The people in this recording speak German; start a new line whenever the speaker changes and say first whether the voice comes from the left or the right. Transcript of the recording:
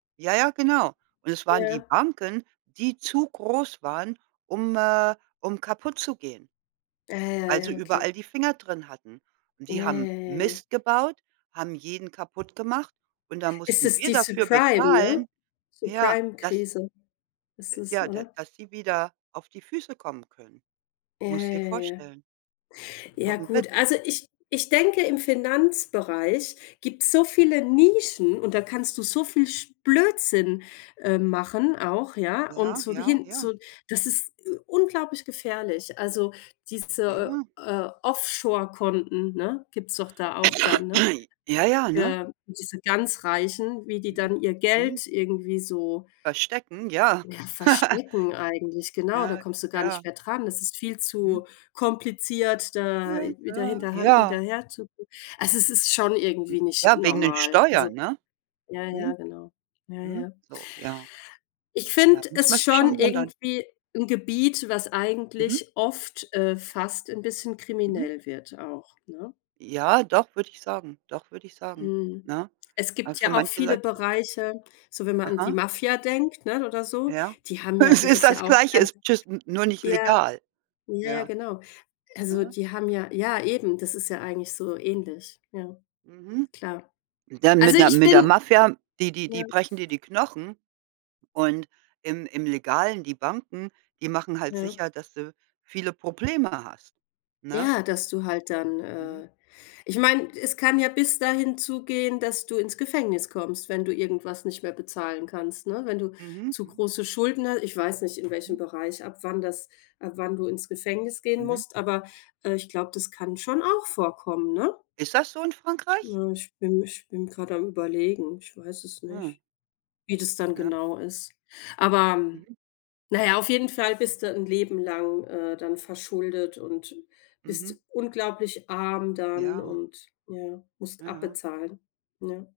right: Ja, ja, genau. Und es waren die
left: Ja.
right: Banken, die zu groß waren, um äh, um kaputtzugehen
left: Ah, ja,
right: weil sie
left: ja,
right: überall
left: okay.
right: die Finger drin hatten. Und
left: Ja,
right: die haben
left: ja, ja, ja.
right: Mist gebaut, haben jeden kaputtgemacht. Und dann
left: Ist
right: mussten
left: es
right: wir
left: die
right: dafür
left: Subprime, ne?
right: bezahlen ja, dass
left: Subprime-Krise ist
right: äh,
left: es,
right: ja, da
left: oder?
right: dass sie wieder auf die Füße kommen können.
left: Ja,
right: Musste
left: ja,
right: dir
left: ja, ja.
right: vorstellen. Ist doch
left: Ja,
right: 'n
left: gut.
right: Witz.
left: Also ich ich denke, im Finanzbereich gibt's so viele Nischen und da kannst du so viel sch Blödsinn, äh, machen auch, ja? Und
right: Ja,
left: so
right: ja,
left: hin
right: ja.
left: zu das ist, äh, unglaublich gefährlich. Also diese,
right: Ja.
left: äh, Offshore Konten, ne? Gibt's doch da auch da, ne?
right: Ja, ja, ne?
left: Für diese ganz Reichen, wie die
right: Mhm,
left: dann ihr
right: mhm.
left: Geld irgendwie so
right: Verstecken? Ja.
left: ja, verstecken eigentlich, genau. Da
right: Ja,
left: kommst du gar
right: ja.
left: nicht mehr dran. Das ist viel
right: Mhm.
left: zu kompliziert,
right: Ja,
left: da
right: äh,
left: wieder
right: ja, ja,
left: hinterhan
right: ja.
left: hinterher zu gucken. Also es ist schon
right: Hm,
left: irgendwie nicht
right: ja wegen den
left: normal, so
right: Steuern, ne?
left: ja, ja,
right: Mhm.
left: genau. Ja,
right: Mhm,
left: ja.
right: so, ja.
left: Ich
right: Da
left: finde
right: muss man
left: es
right: sich
left: schon
right: schon wundern.
left: irgendwie 'n Gebiet, was
right: Mhm.
left: eigentlich oft äh, fast 'n bisschen
right: Mhm.
left: kriminell wird auch, ne?
right: Ja, doch, würde ich sagen doch, würde ich sagen,
left: Mhm.
right: ne?
left: Es
right: Äh,
left: gibt
right: für
left: ja auch
right: manche
left: viele
right: Leute
left: Bereiche, so wenn man an die
right: Aha.
left: Mafia denkt, ne? Oder so.
right: Ja.
left: Die haben ja
right: Es
left: da
right: ist
left: ist
right: das
left: ja auch
right: Gleiche,
left: ganz
right: ist just n nur nicht
left: ja,
right: legal.
left: ja, ja,
right: Ja.
left: genau. Also
right: Aha.
left: die haben ja ja, eben, das ist ja eigentlich so ähnlich. Ja.
right: Mhm.
left: Klar.
right: Dann
left: Also
right: mit der
left: ich
right: mit der
left: bin
right: Mafia, die die
left: ja.
right: die brechen dir die Knochen und im im Legalen, die Banken, die machen halt
left: Ja.
right: sicher, dass du viele Probleme hast, ne?
left: Ja, dass du halt dann
right: Mhm.
left: äh, ich meine, es kann ja bis dahin zugehen, dass du ins Gefängnis kommst, wenn du irgendwas nicht mehr bezahlen kannst, ne? Wenn du
right: Mhm,
left: zu
right: mhm.
left: große Schulden hast ich weiß nicht, in welchem
right: Mhm.
left: Bereich, ab wann das ab wann du ins Gefängnis gehen
right: Mhm.
left: musst, aber, äh, ich glaube, das kann schon auch vorkommen, ne?
right: Ist das so in Frankreich?
left: Ja, ich bin ich bin grad am überlegen, ich weiß es
right: Ah.
left: nicht, wie das dann
right: Ja.
left: genau ist. Aber
right: Mhm.
left: na ja, auf jeden Fall bist du 'n Leben lang, äh, dann verschuldet und
right: Mhm.
left: bist unglaublich arm dann
right: Ja.
left: und ja, musst
right: Ja, ja.
left: abbezahlen, ne?